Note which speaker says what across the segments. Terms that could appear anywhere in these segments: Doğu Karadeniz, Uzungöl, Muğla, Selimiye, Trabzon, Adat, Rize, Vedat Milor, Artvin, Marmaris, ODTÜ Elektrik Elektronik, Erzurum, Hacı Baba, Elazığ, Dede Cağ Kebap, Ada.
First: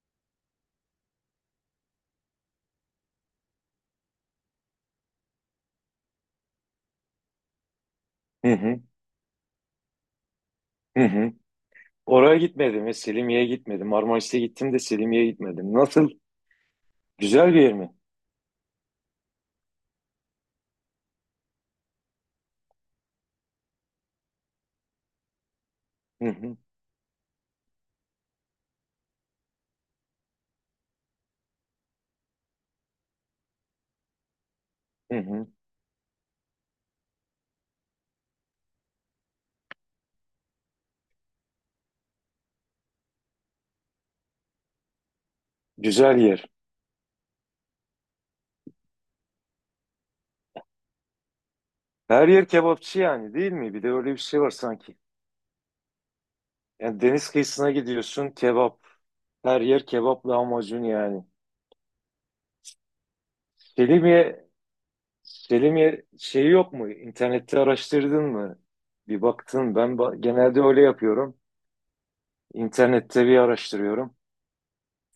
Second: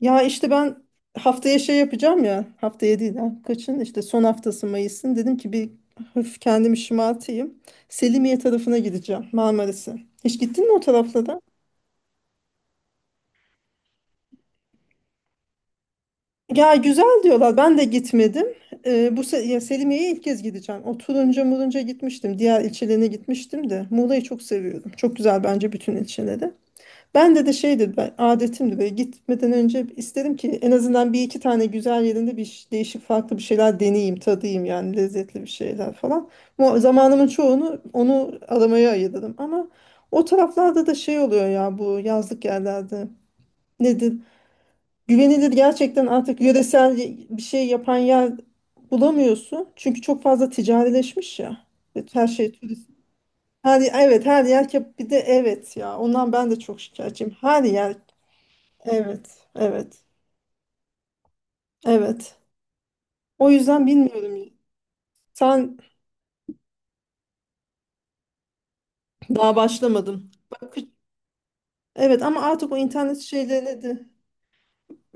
Speaker 1: Ya işte ben haftaya şey yapacağım ya. Haftaya değil ha. Kaçın? İşte son haftası Mayıs'ın. Dedim ki bir hafif kendimi şımartayım. Selimiye
Speaker 2: Hı
Speaker 1: tarafına
Speaker 2: hı,
Speaker 1: gideceğim. Marmaris'e. Hiç gittin mi o
Speaker 2: hı hı.
Speaker 1: taraflara?
Speaker 2: Oraya gitmedim ya, Selimiye'ye gitmedim. Marmaris'e gittim de Selimiye'ye gitmedim. Nasıl?
Speaker 1: Ya güzel
Speaker 2: Güzel
Speaker 1: diyorlar.
Speaker 2: bir yer
Speaker 1: Ben de
Speaker 2: mi?
Speaker 1: gitmedim. Ya Selimiye'ye ilk kez gideceğim. O Turunca Murunca gitmiştim. Diğer ilçelerine gitmiştim de. Muğla'yı çok seviyorum. Çok güzel bence bütün
Speaker 2: Hı
Speaker 1: ilçeleri.
Speaker 2: hı,
Speaker 1: Ben de şeydi ben, adetimdi böyle gitmeden önce istedim ki en azından bir iki tane güzel yerinde değişik farklı bir şeyler deneyeyim, tadayım yani
Speaker 2: hı
Speaker 1: lezzetli bir
Speaker 2: hı.
Speaker 1: şeyler falan. Bu zamanımın çoğunu onu aramaya ayırdım ama o taraflarda da şey oluyor ya, bu yazlık yerlerde nedir? Güvenilir gerçekten
Speaker 2: Güzel
Speaker 1: artık
Speaker 2: yer.
Speaker 1: yöresel bir şey yapan yer bulamıyorsun. Çünkü çok fazla ticarileşmiş ya. Evet, her
Speaker 2: Her yer
Speaker 1: şey turist.
Speaker 2: kebapçı yani, değil mi?
Speaker 1: Her,
Speaker 2: Bir de öyle bir
Speaker 1: evet,
Speaker 2: şey
Speaker 1: her
Speaker 2: var
Speaker 1: yer
Speaker 2: sanki.
Speaker 1: bir de evet ya, ondan ben de çok
Speaker 2: Yani deniz
Speaker 1: şikayetçiyim. Her
Speaker 2: kıyısına
Speaker 1: yer
Speaker 2: gidiyorsun, kebap.
Speaker 1: Evet,
Speaker 2: Her yer
Speaker 1: evet,
Speaker 2: kebap lahmacun yani.
Speaker 1: evet. O yüzden
Speaker 2: Selimiye,
Speaker 1: bilmiyorum. Sen
Speaker 2: Selimiye şeyi yok mu? İnternette araştırdın mı? Bir
Speaker 1: daha
Speaker 2: baktın. Ben
Speaker 1: başlamadın.
Speaker 2: genelde
Speaker 1: Bak,
Speaker 2: öyle yapıyorum.
Speaker 1: evet, ama artık o internet
Speaker 2: İnternette bir
Speaker 1: şeylerine de
Speaker 2: araştırıyorum.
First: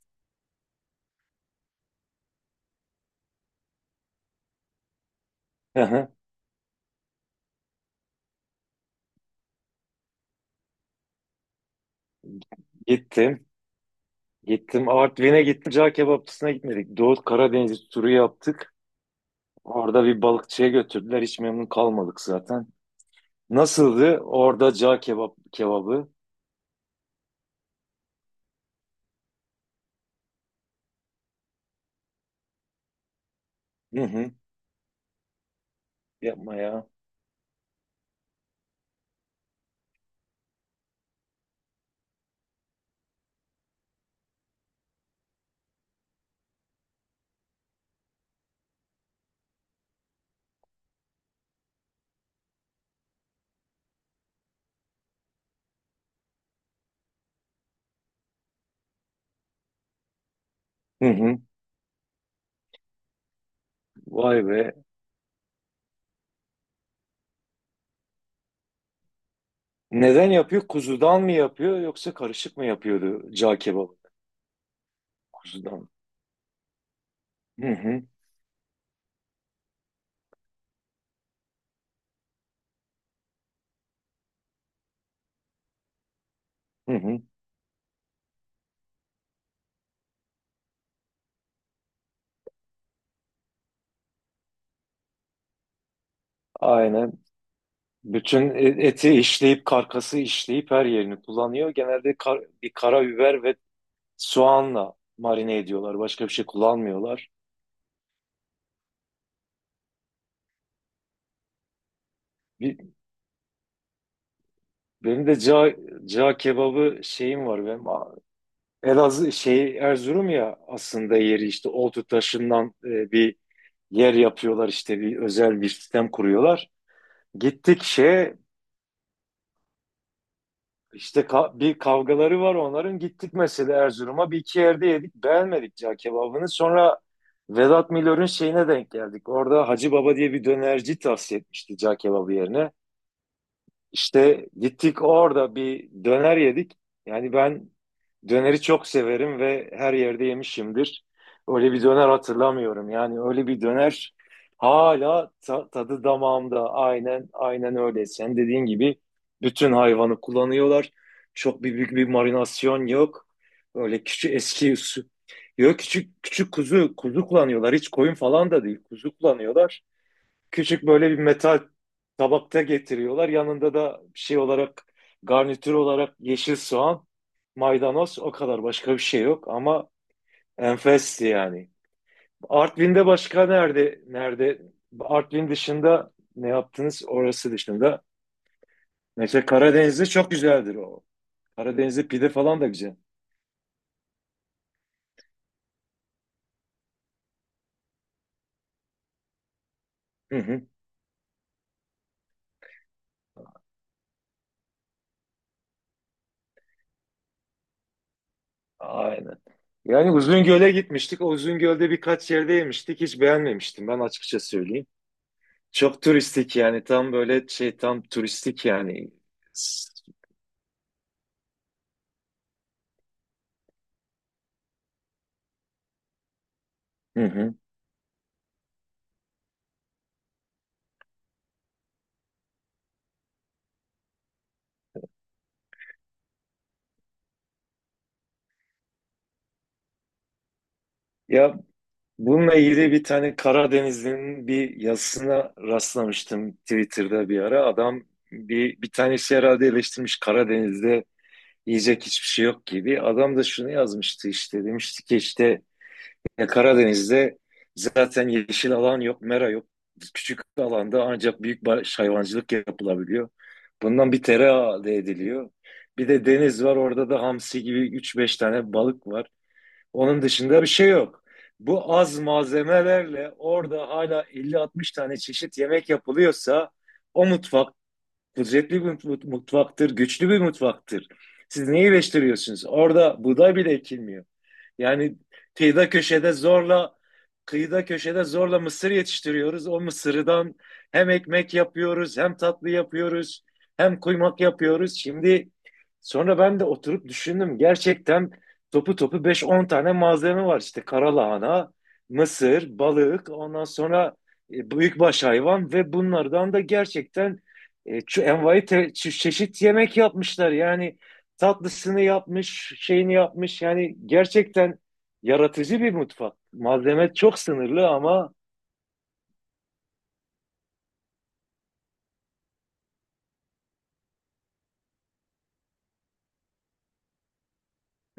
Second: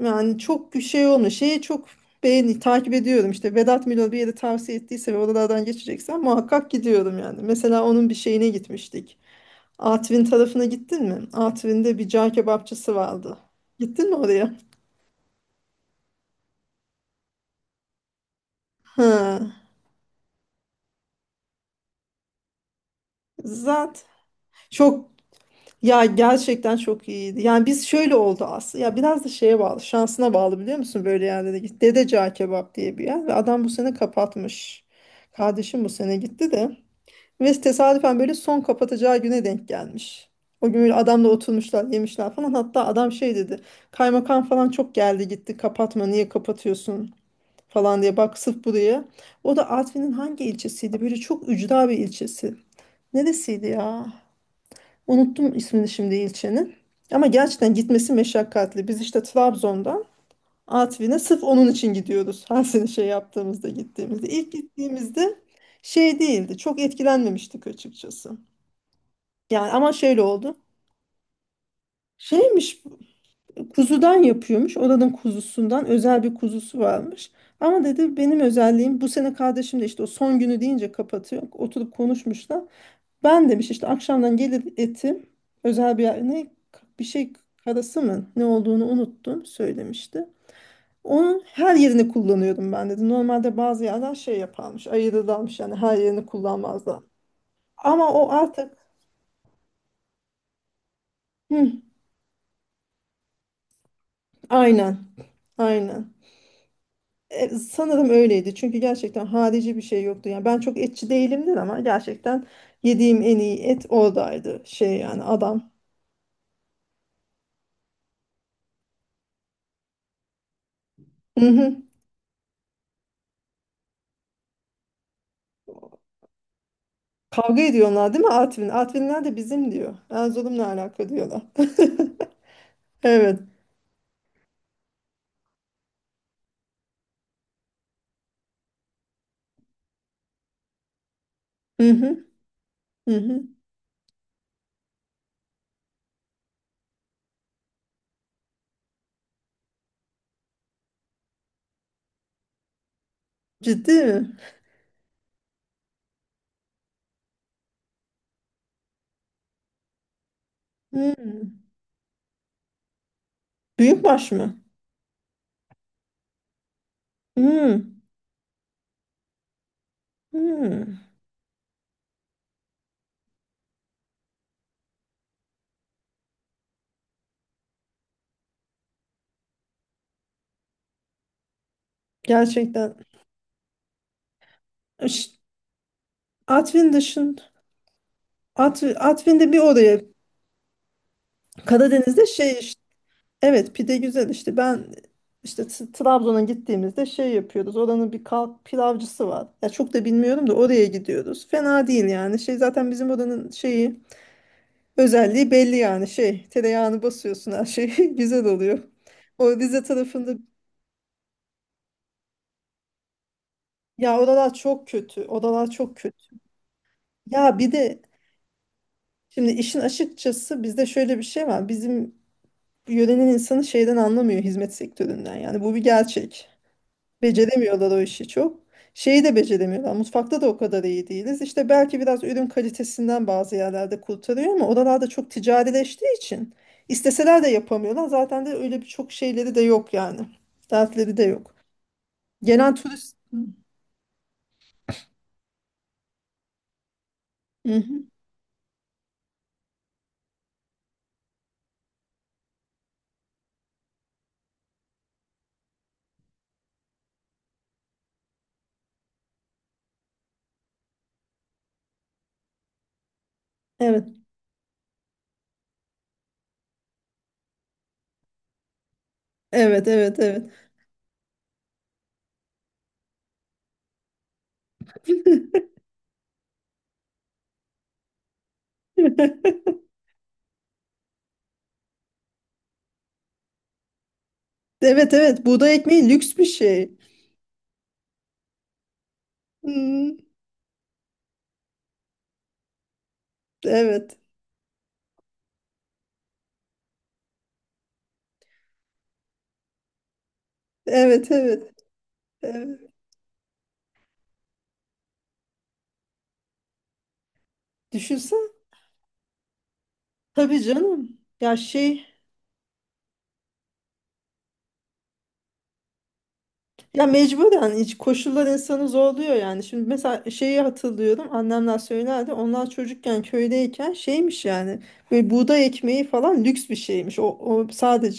Speaker 1: yani çok şey olmuyor. Şeye çok beğeni takip ediyorum. İşte Vedat Milor bir yere tavsiye ettiyse ve oralardan
Speaker 2: Hı hı.
Speaker 1: geçeceksen muhakkak gidiyorum yani. Mesela onun bir şeyine gitmiştik. Artvin tarafına gittin mi? Artvin'de bir cağ kebapçısı vardı.
Speaker 2: Gittim.
Speaker 1: Gittin mi oraya?
Speaker 2: Gittim, Artvin'e gittim. Cağ kebapçısına gitmedik. Doğu Karadeniz turu yaptık.
Speaker 1: Ha.
Speaker 2: Orada bir balıkçıya götürdüler. Hiç memnun kalmadık zaten.
Speaker 1: Zaten
Speaker 2: Nasıldı orada cağ
Speaker 1: çok
Speaker 2: kebap
Speaker 1: Ya,
Speaker 2: kebabı.
Speaker 1: gerçekten çok iyiydi. Yani biz şöyle oldu aslında. Ya biraz da şeye bağlı, şansına bağlı, biliyor musun böyle yerlere git. Dede Cağ Kebap diye bir yer ve adam bu sene
Speaker 2: Hı hı.
Speaker 1: kapatmış. Kardeşim bu sene gitti
Speaker 2: Yapma
Speaker 1: de.
Speaker 2: ya.
Speaker 1: Ve tesadüfen böyle son kapatacağı güne denk gelmiş. O gün böyle adamla oturmuşlar, yemişler falan. Hatta adam şey dedi. Kaymakam falan çok geldi gitti. Kapatma, niye kapatıyorsun falan diye. Bak sırf buraya. O da Artvin'in hangi ilçesiydi? Böyle çok ücra bir ilçesi. Neresiydi ya? Unuttum ismini şimdi ilçenin. Ama gerçekten gitmesi meşakkatli. Biz işte Trabzon'dan
Speaker 2: Hı
Speaker 1: Artvin'e
Speaker 2: hı.
Speaker 1: sırf onun için gidiyoruz. Her sene şey yaptığımızda, gittiğimizde.
Speaker 2: Vay
Speaker 1: İlk
Speaker 2: be.
Speaker 1: gittiğimizde şey değildi. Çok etkilenmemiştik açıkçası. Yani ama şöyle
Speaker 2: Neden
Speaker 1: oldu.
Speaker 2: yapıyor? Kuzudan mı yapıyor, yoksa karışık mı
Speaker 1: Şeymiş,
Speaker 2: yapıyordu cağ kebabı?
Speaker 1: kuzudan yapıyormuş. Oranın kuzusundan
Speaker 2: Kuzudan.
Speaker 1: özel bir kuzusu varmış.
Speaker 2: Hı
Speaker 1: Ama
Speaker 2: hı.
Speaker 1: dedi, benim özelliğim bu sene kardeşim de işte o son günü deyince kapatıyor. Oturup konuşmuşlar. Ben demiş işte akşamdan gelir etim, özel ne
Speaker 2: Hı
Speaker 1: bir
Speaker 2: hı.
Speaker 1: şey karası mı ne olduğunu unuttum söylemişti. Onun her yerini kullanıyordum ben dedi. Normalde bazı yerler şey yaparmış, ayırırlarmış, yani her yerini kullanmazlar.
Speaker 2: Aynen.
Speaker 1: Ama o
Speaker 2: Bütün
Speaker 1: artık
Speaker 2: eti işleyip, karkası işleyip her yerini kullanıyor.
Speaker 1: hı,
Speaker 2: Genelde bir karabiber ve soğanla
Speaker 1: aynen,
Speaker 2: marine ediyorlar.
Speaker 1: aynen.
Speaker 2: Başka bir şey kullanmıyorlar.
Speaker 1: Sanırım öyleydi çünkü gerçekten harici bir şey yoktu. Yani ben çok etçi değilimdir ama gerçekten
Speaker 2: Bir,
Speaker 1: yediğim en iyi et oradaydı, şey yani
Speaker 2: Benim de
Speaker 1: adam.
Speaker 2: cağ kebabı şeyim var benim. Elazığ şey, Erzurum ya aslında yeri,
Speaker 1: Hı
Speaker 2: işte
Speaker 1: hı.
Speaker 2: oltu taşından bir yer yapıyorlar, işte bir özel bir sistem kuruyorlar.
Speaker 1: Kavga
Speaker 2: Gittik
Speaker 1: ediyorlar değil mi
Speaker 2: şeye,
Speaker 1: Artvin? Artvinler de bizim diyor. Erzurum'la alaka
Speaker 2: işte
Speaker 1: diyorlar.
Speaker 2: bir kavgaları var onların. Gittik
Speaker 1: Evet.
Speaker 2: mesela Erzurum'a, bir iki yerde yedik, beğenmedik cağ kebabını. Sonra Vedat Milor'un şeyine denk geldik. Orada Hacı Baba diye bir dönerci tavsiye etmişti
Speaker 1: Hı
Speaker 2: cağ
Speaker 1: hı,
Speaker 2: kebabı yerine.
Speaker 1: hı hı.
Speaker 2: İşte gittik, orada bir döner yedik. Yani ben döneri çok severim ve her yerde yemişimdir. Öyle bir döner hatırlamıyorum. Yani öyle bir
Speaker 1: Ciddi
Speaker 2: döner,
Speaker 1: mi?
Speaker 2: hala tadı damağımda. Aynen aynen öyle. Sen dediğin gibi bütün hayvanı kullanıyorlar.
Speaker 1: Hı.
Speaker 2: Çok bir Büyük bir marinasyon yok. Öyle
Speaker 1: Büyükbaş
Speaker 2: küçük,
Speaker 1: mı?
Speaker 2: eski usul. Yok, küçük küçük kuzu kuzu kullanıyorlar.
Speaker 1: Hı.
Speaker 2: Hiç koyun falan da değil. Kuzu kullanıyorlar. Küçük,
Speaker 1: Hı.
Speaker 2: böyle bir metal tabakta getiriyorlar. Yanında da şey olarak, garnitür olarak yeşil soğan, maydanoz, o kadar, başka bir şey yok ama enfesti yani.
Speaker 1: Gerçekten.
Speaker 2: Artvin'de başka nerede,
Speaker 1: Ş-
Speaker 2: Artvin dışında ne
Speaker 1: Artvin
Speaker 2: yaptınız,
Speaker 1: dışın
Speaker 2: orası dışında?
Speaker 1: Artvin,
Speaker 2: Mesela
Speaker 1: Artvin'de bir oraya.
Speaker 2: Karadeniz'de çok güzeldir o. Karadeniz'de
Speaker 1: Karadeniz'de
Speaker 2: pide
Speaker 1: şey
Speaker 2: falan da
Speaker 1: işte.
Speaker 2: güzel.
Speaker 1: Evet, pide güzel işte ben Trabzon'a gittiğimizde şey yapıyoruz. Oranın bir kalk pilavcısı var. Ya çok da
Speaker 2: Hı
Speaker 1: bilmiyorum da
Speaker 2: hı.
Speaker 1: oraya gidiyoruz. Fena değil yani. Şey zaten bizim oranın şeyi, özelliği belli yani, şey tereyağını basıyorsun her şey güzel oluyor.
Speaker 2: Aynen.
Speaker 1: O Rize
Speaker 2: Yani
Speaker 1: tarafında,
Speaker 2: Uzungöl'e gitmiştik. O Uzungöl'de birkaç yerde yemiştik. Hiç beğenmemiştim ben,
Speaker 1: ya
Speaker 2: açıkça
Speaker 1: oralar
Speaker 2: söyleyeyim.
Speaker 1: çok kötü, odalar çok
Speaker 2: Çok
Speaker 1: kötü.
Speaker 2: turistik yani, tam böyle
Speaker 1: Ya bir
Speaker 2: şey, tam
Speaker 1: de
Speaker 2: turistik yani.
Speaker 1: şimdi işin açıkçası bizde şöyle bir şey var, bizim yörenin insanı şeyden anlamıyor, hizmet sektöründen, yani bu bir gerçek.
Speaker 2: Hı hı.
Speaker 1: Beceremiyorlar o işi çok. Şeyi de beceremiyorlar. Mutfakta da o kadar iyi değiliz. İşte belki biraz ürün kalitesinden bazı yerlerde kurtarıyor ama oralarda çok ticarileştiği için isteseler de yapamıyorlar. Zaten de öyle birçok şeyleri de yok yani. Dertleri de
Speaker 2: Ya,
Speaker 1: yok.
Speaker 2: bununla
Speaker 1: Gelen
Speaker 2: ilgili bir
Speaker 1: turist...
Speaker 2: tane Karadenizli'nin bir yazısına rastlamıştım Twitter'da bir ara.
Speaker 1: Hı
Speaker 2: Adam,
Speaker 1: hı.
Speaker 2: bir tanesi herhalde eleştirmiş Karadeniz'de yiyecek hiçbir şey yok gibi. Adam da şunu yazmıştı, işte demişti ki, işte, ya Karadeniz'de zaten yeşil alan yok, mera yok. Küçük alanda ancak büyük baş hayvancılık yapılabiliyor.
Speaker 1: Evet.
Speaker 2: Bundan bir tereyağı elde ediliyor. Bir de deniz var, orada da hamsi gibi üç beş tane balık var.
Speaker 1: Evet, evet,
Speaker 2: Onun
Speaker 1: evet.
Speaker 2: dışında bir şey yok. Bu az malzemelerle orada hala elli altmış tane çeşit yemek yapılıyorsa, o mutfak kudretli bir mutfaktır, güçlü bir mutfaktır. Siz neyi eleştiriyorsunuz? Orada buğday bile ekilmiyor.
Speaker 1: Evet,
Speaker 2: Yani
Speaker 1: evet. Buğday
Speaker 2: kıyıda
Speaker 1: ekmeği
Speaker 2: köşede
Speaker 1: lüks bir şey.
Speaker 2: zorla kıyıda köşede zorla mısır yetiştiriyoruz. O
Speaker 1: Hmm,
Speaker 2: mısırdan hem ekmek yapıyoruz, hem tatlı yapıyoruz, hem
Speaker 1: evet.
Speaker 2: kuymak yapıyoruz. Şimdi, sonra ben de oturup düşündüm. Gerçekten topu topu beş on tane malzeme var. İşte
Speaker 1: Evet, evet.
Speaker 2: karalahana, mısır,
Speaker 1: Evet.
Speaker 2: balık, ondan sonra büyükbaş hayvan. Ve bunlardan da gerçekten
Speaker 1: Düşünsen.
Speaker 2: envai çeşit yemek yapmışlar.
Speaker 1: Tabii
Speaker 2: Yani
Speaker 1: canım. Ya
Speaker 2: tatlısını yapmış, şeyini yapmış. Yani gerçekten yaratıcı bir mutfak.
Speaker 1: ya
Speaker 2: Malzeme çok
Speaker 1: mecburen
Speaker 2: sınırlı
Speaker 1: iç
Speaker 2: ama.
Speaker 1: koşullar insanı zorluyor yani. Şimdi mesela şeyi hatırlıyorum, annemler söylerdi. Onlar çocukken köydeyken şeymiş yani, böyle buğday ekmeği falan lüks bir şeymiş. O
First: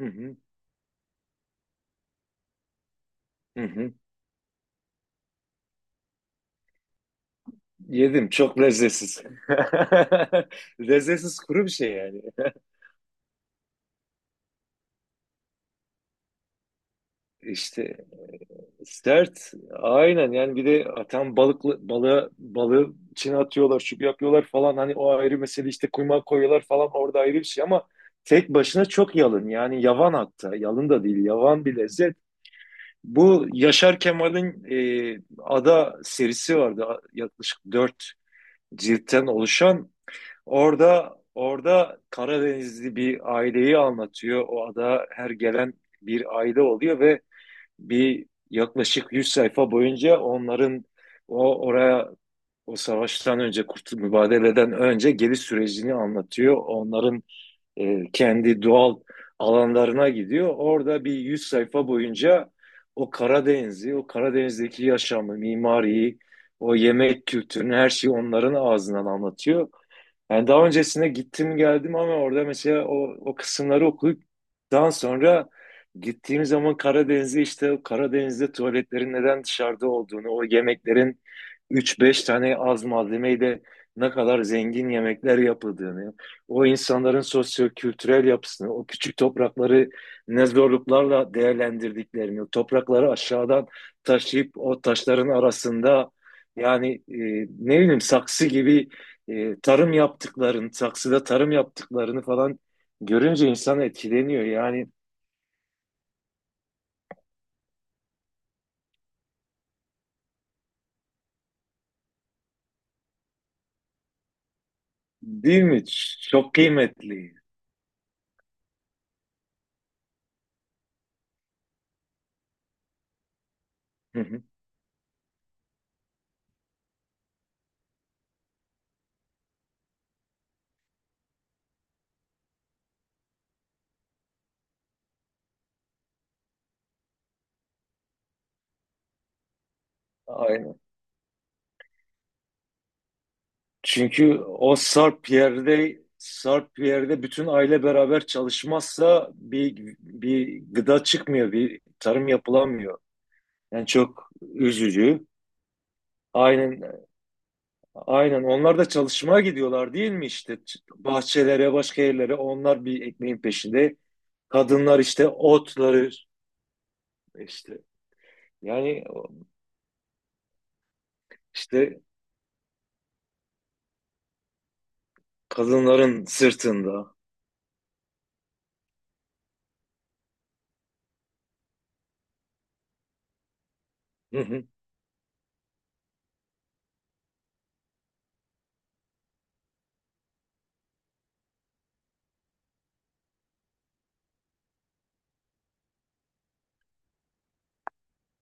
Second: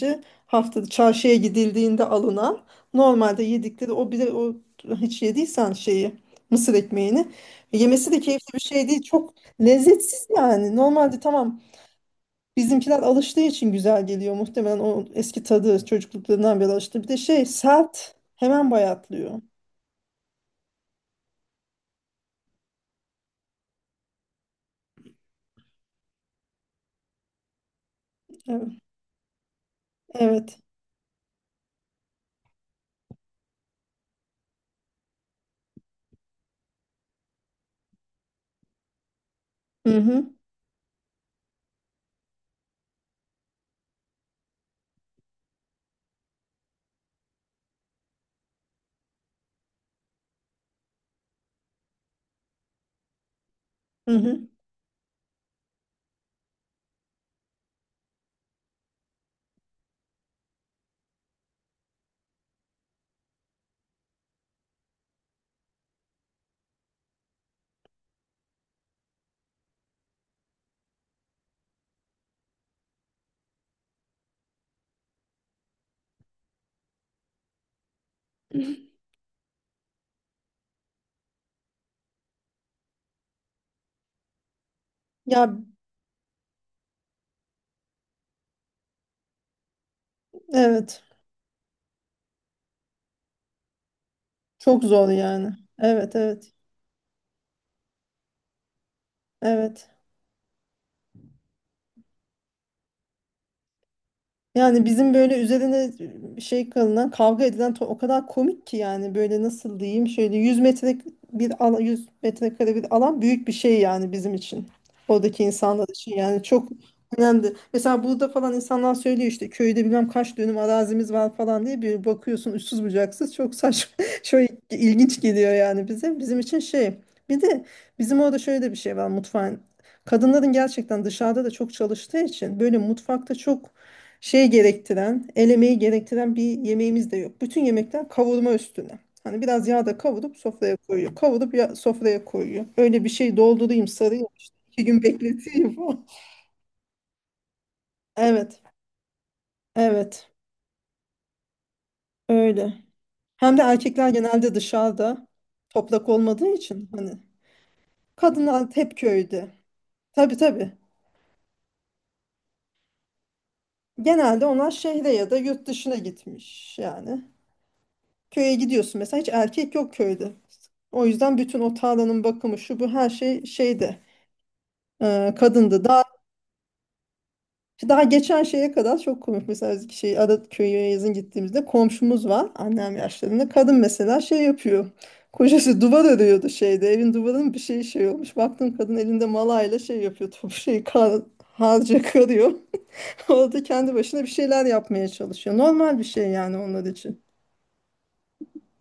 Speaker 2: Hı hı,
Speaker 1: haftada çarşıya gidildiğinde alınan, normalde
Speaker 2: hı
Speaker 1: yedikleri
Speaker 2: hı.
Speaker 1: o bile, o hiç yediysen şeyi, mısır ekmeğini yemesi de
Speaker 2: Yedim,
Speaker 1: keyifli bir
Speaker 2: çok
Speaker 1: şey değil.
Speaker 2: lezzetsiz.
Speaker 1: Çok lezzetsiz yani. Normalde
Speaker 2: Lezzetsiz,
Speaker 1: tamam
Speaker 2: kuru bir şey yani.
Speaker 1: bizimkiler alıştığı için güzel geliyor muhtemelen, o eski tadı çocukluklarından beri alıştı. Bir de şey,
Speaker 2: İşte.
Speaker 1: sert, hemen bayatlıyor.
Speaker 2: Sert. Aynen, yani bir de atan balıklı balığı içine atıyorlar, şu yapıyorlar falan, hani o ayrı mesele, işte kuymağı koyuyorlar falan orada, ayrı bir şey ama tek
Speaker 1: Evet.
Speaker 2: başına çok yalın yani, yavan, hatta
Speaker 1: Evet.
Speaker 2: yalın da değil, yavan bir lezzet. Bu Yaşar Kemal'in Ada serisi vardı, yaklaşık dört ciltten oluşan.
Speaker 1: Hı hı.
Speaker 2: Orada Karadenizli bir aileyi anlatıyor. O ada her gelen bir aile oluyor ve bir yaklaşık 100 sayfa boyunca onların o oraya, o savaştan önce,
Speaker 1: Hı hı.
Speaker 2: mübadeleden önce geliş sürecini anlatıyor. Onların kendi doğal alanlarına gidiyor. Orada bir 100 sayfa boyunca o Karadeniz'i, o Karadeniz'deki yaşamı, mimariyi, o yemek kültürünü, her şeyi onların ağzından anlatıyor. Yani daha öncesine gittim geldim ama orada mesela o kısımları okuduktan sonra gittiğim zaman Karadeniz'e, işte o Karadeniz'de tuvaletlerin neden dışarıda olduğunu, o yemeklerin üç beş tane az malzemeyle ne kadar zengin yemekler
Speaker 1: Ya
Speaker 2: yapıldığını, o insanların sosyo-kültürel yapısını, o küçük toprakları ne
Speaker 1: evet.
Speaker 2: zorluklarla değerlendirdiklerini, o toprakları aşağıdan taşıyıp o
Speaker 1: Çok zor
Speaker 2: taşların
Speaker 1: yani.
Speaker 2: arasında,
Speaker 1: Evet, evet.
Speaker 2: yani ne bileyim, saksı gibi
Speaker 1: Evet.
Speaker 2: tarım yaptıklarını, saksıda tarım yaptıklarını falan görünce insan etkileniyor.
Speaker 1: Yani
Speaker 2: Yani
Speaker 1: bizim böyle üzerine şey kalınan, kavga edilen, o kadar komik ki yani, böyle nasıl diyeyim, şöyle 100 metre bir alan, 100 metrekare bir alan, büyük bir şey yani bizim için. Oradaki
Speaker 2: değil mi?
Speaker 1: insanlar için yani
Speaker 2: Çok
Speaker 1: çok
Speaker 2: kıymetli.
Speaker 1: önemli. Mesela burada falan insanlar söylüyor işte, köyde bilmem kaç dönüm arazimiz var falan diye, bir bakıyorsun uçsuz bucaksız, çok saçma
Speaker 2: Hı
Speaker 1: çok
Speaker 2: hı.
Speaker 1: ilginç geliyor yani bize. Bizim için şey, bir de bizim orada şöyle de bir şey var mutfağın. Kadınların gerçekten dışarıda da çok çalıştığı için böyle mutfakta çok şey gerektiren, el emeği gerektiren bir yemeğimiz de yok. Bütün yemekler kavurma üstüne. Hani biraz yağda kavurup sofraya
Speaker 2: Aynen.
Speaker 1: koyuyor. Kavurup ya sofraya koyuyor. Öyle bir şey doldurayım, sarayım
Speaker 2: Çünkü
Speaker 1: işte.
Speaker 2: o
Speaker 1: İki gün
Speaker 2: sarp
Speaker 1: bekleteyim
Speaker 2: yerde
Speaker 1: falan.
Speaker 2: sarp yerde bütün aile beraber
Speaker 1: Evet,
Speaker 2: çalışmazsa bir
Speaker 1: evet.
Speaker 2: gıda çıkmıyor, bir tarım
Speaker 1: Öyle.
Speaker 2: yapılamıyor.
Speaker 1: Hem de
Speaker 2: Yani
Speaker 1: erkekler
Speaker 2: çok
Speaker 1: genelde
Speaker 2: üzücü.
Speaker 1: dışarıda, toprak olmadığı için
Speaker 2: Aynen,
Speaker 1: hani,
Speaker 2: aynen.
Speaker 1: kadınlar
Speaker 2: Onlar da
Speaker 1: hep
Speaker 2: çalışmaya
Speaker 1: köyde.
Speaker 2: gidiyorlar değil mi
Speaker 1: Tabii
Speaker 2: işte?
Speaker 1: tabii.
Speaker 2: Bahçelere, başka yerlere, onlar bir ekmeğin peşinde.
Speaker 1: Genelde onlar
Speaker 2: Kadınlar
Speaker 1: şehre
Speaker 2: işte
Speaker 1: ya da yurt dışına
Speaker 2: otları,
Speaker 1: gitmiş yani.
Speaker 2: İşte
Speaker 1: Köye gidiyorsun
Speaker 2: yani,
Speaker 1: mesela hiç erkek yok köyde. O yüzden bütün o
Speaker 2: işte
Speaker 1: tarlanın bakımı, şu bu, her şey şeyde kadındı. Daha
Speaker 2: kadınların sırtında.
Speaker 1: daha geçen şeye kadar çok komik, mesela biz şey Adat köyü yazın gittiğimizde komşumuz var, annem yaşlarında kadın, mesela şey yapıyor. Kocası duvar örüyordu şeyde, evin duvarının bir şey olmuş. Baktım kadın elinde malayla şey yapıyor, top şey kar, harca karıyor. Orada kendi başına bir şeyler yapmaya çalışıyor. Normal bir şey yani onlar için.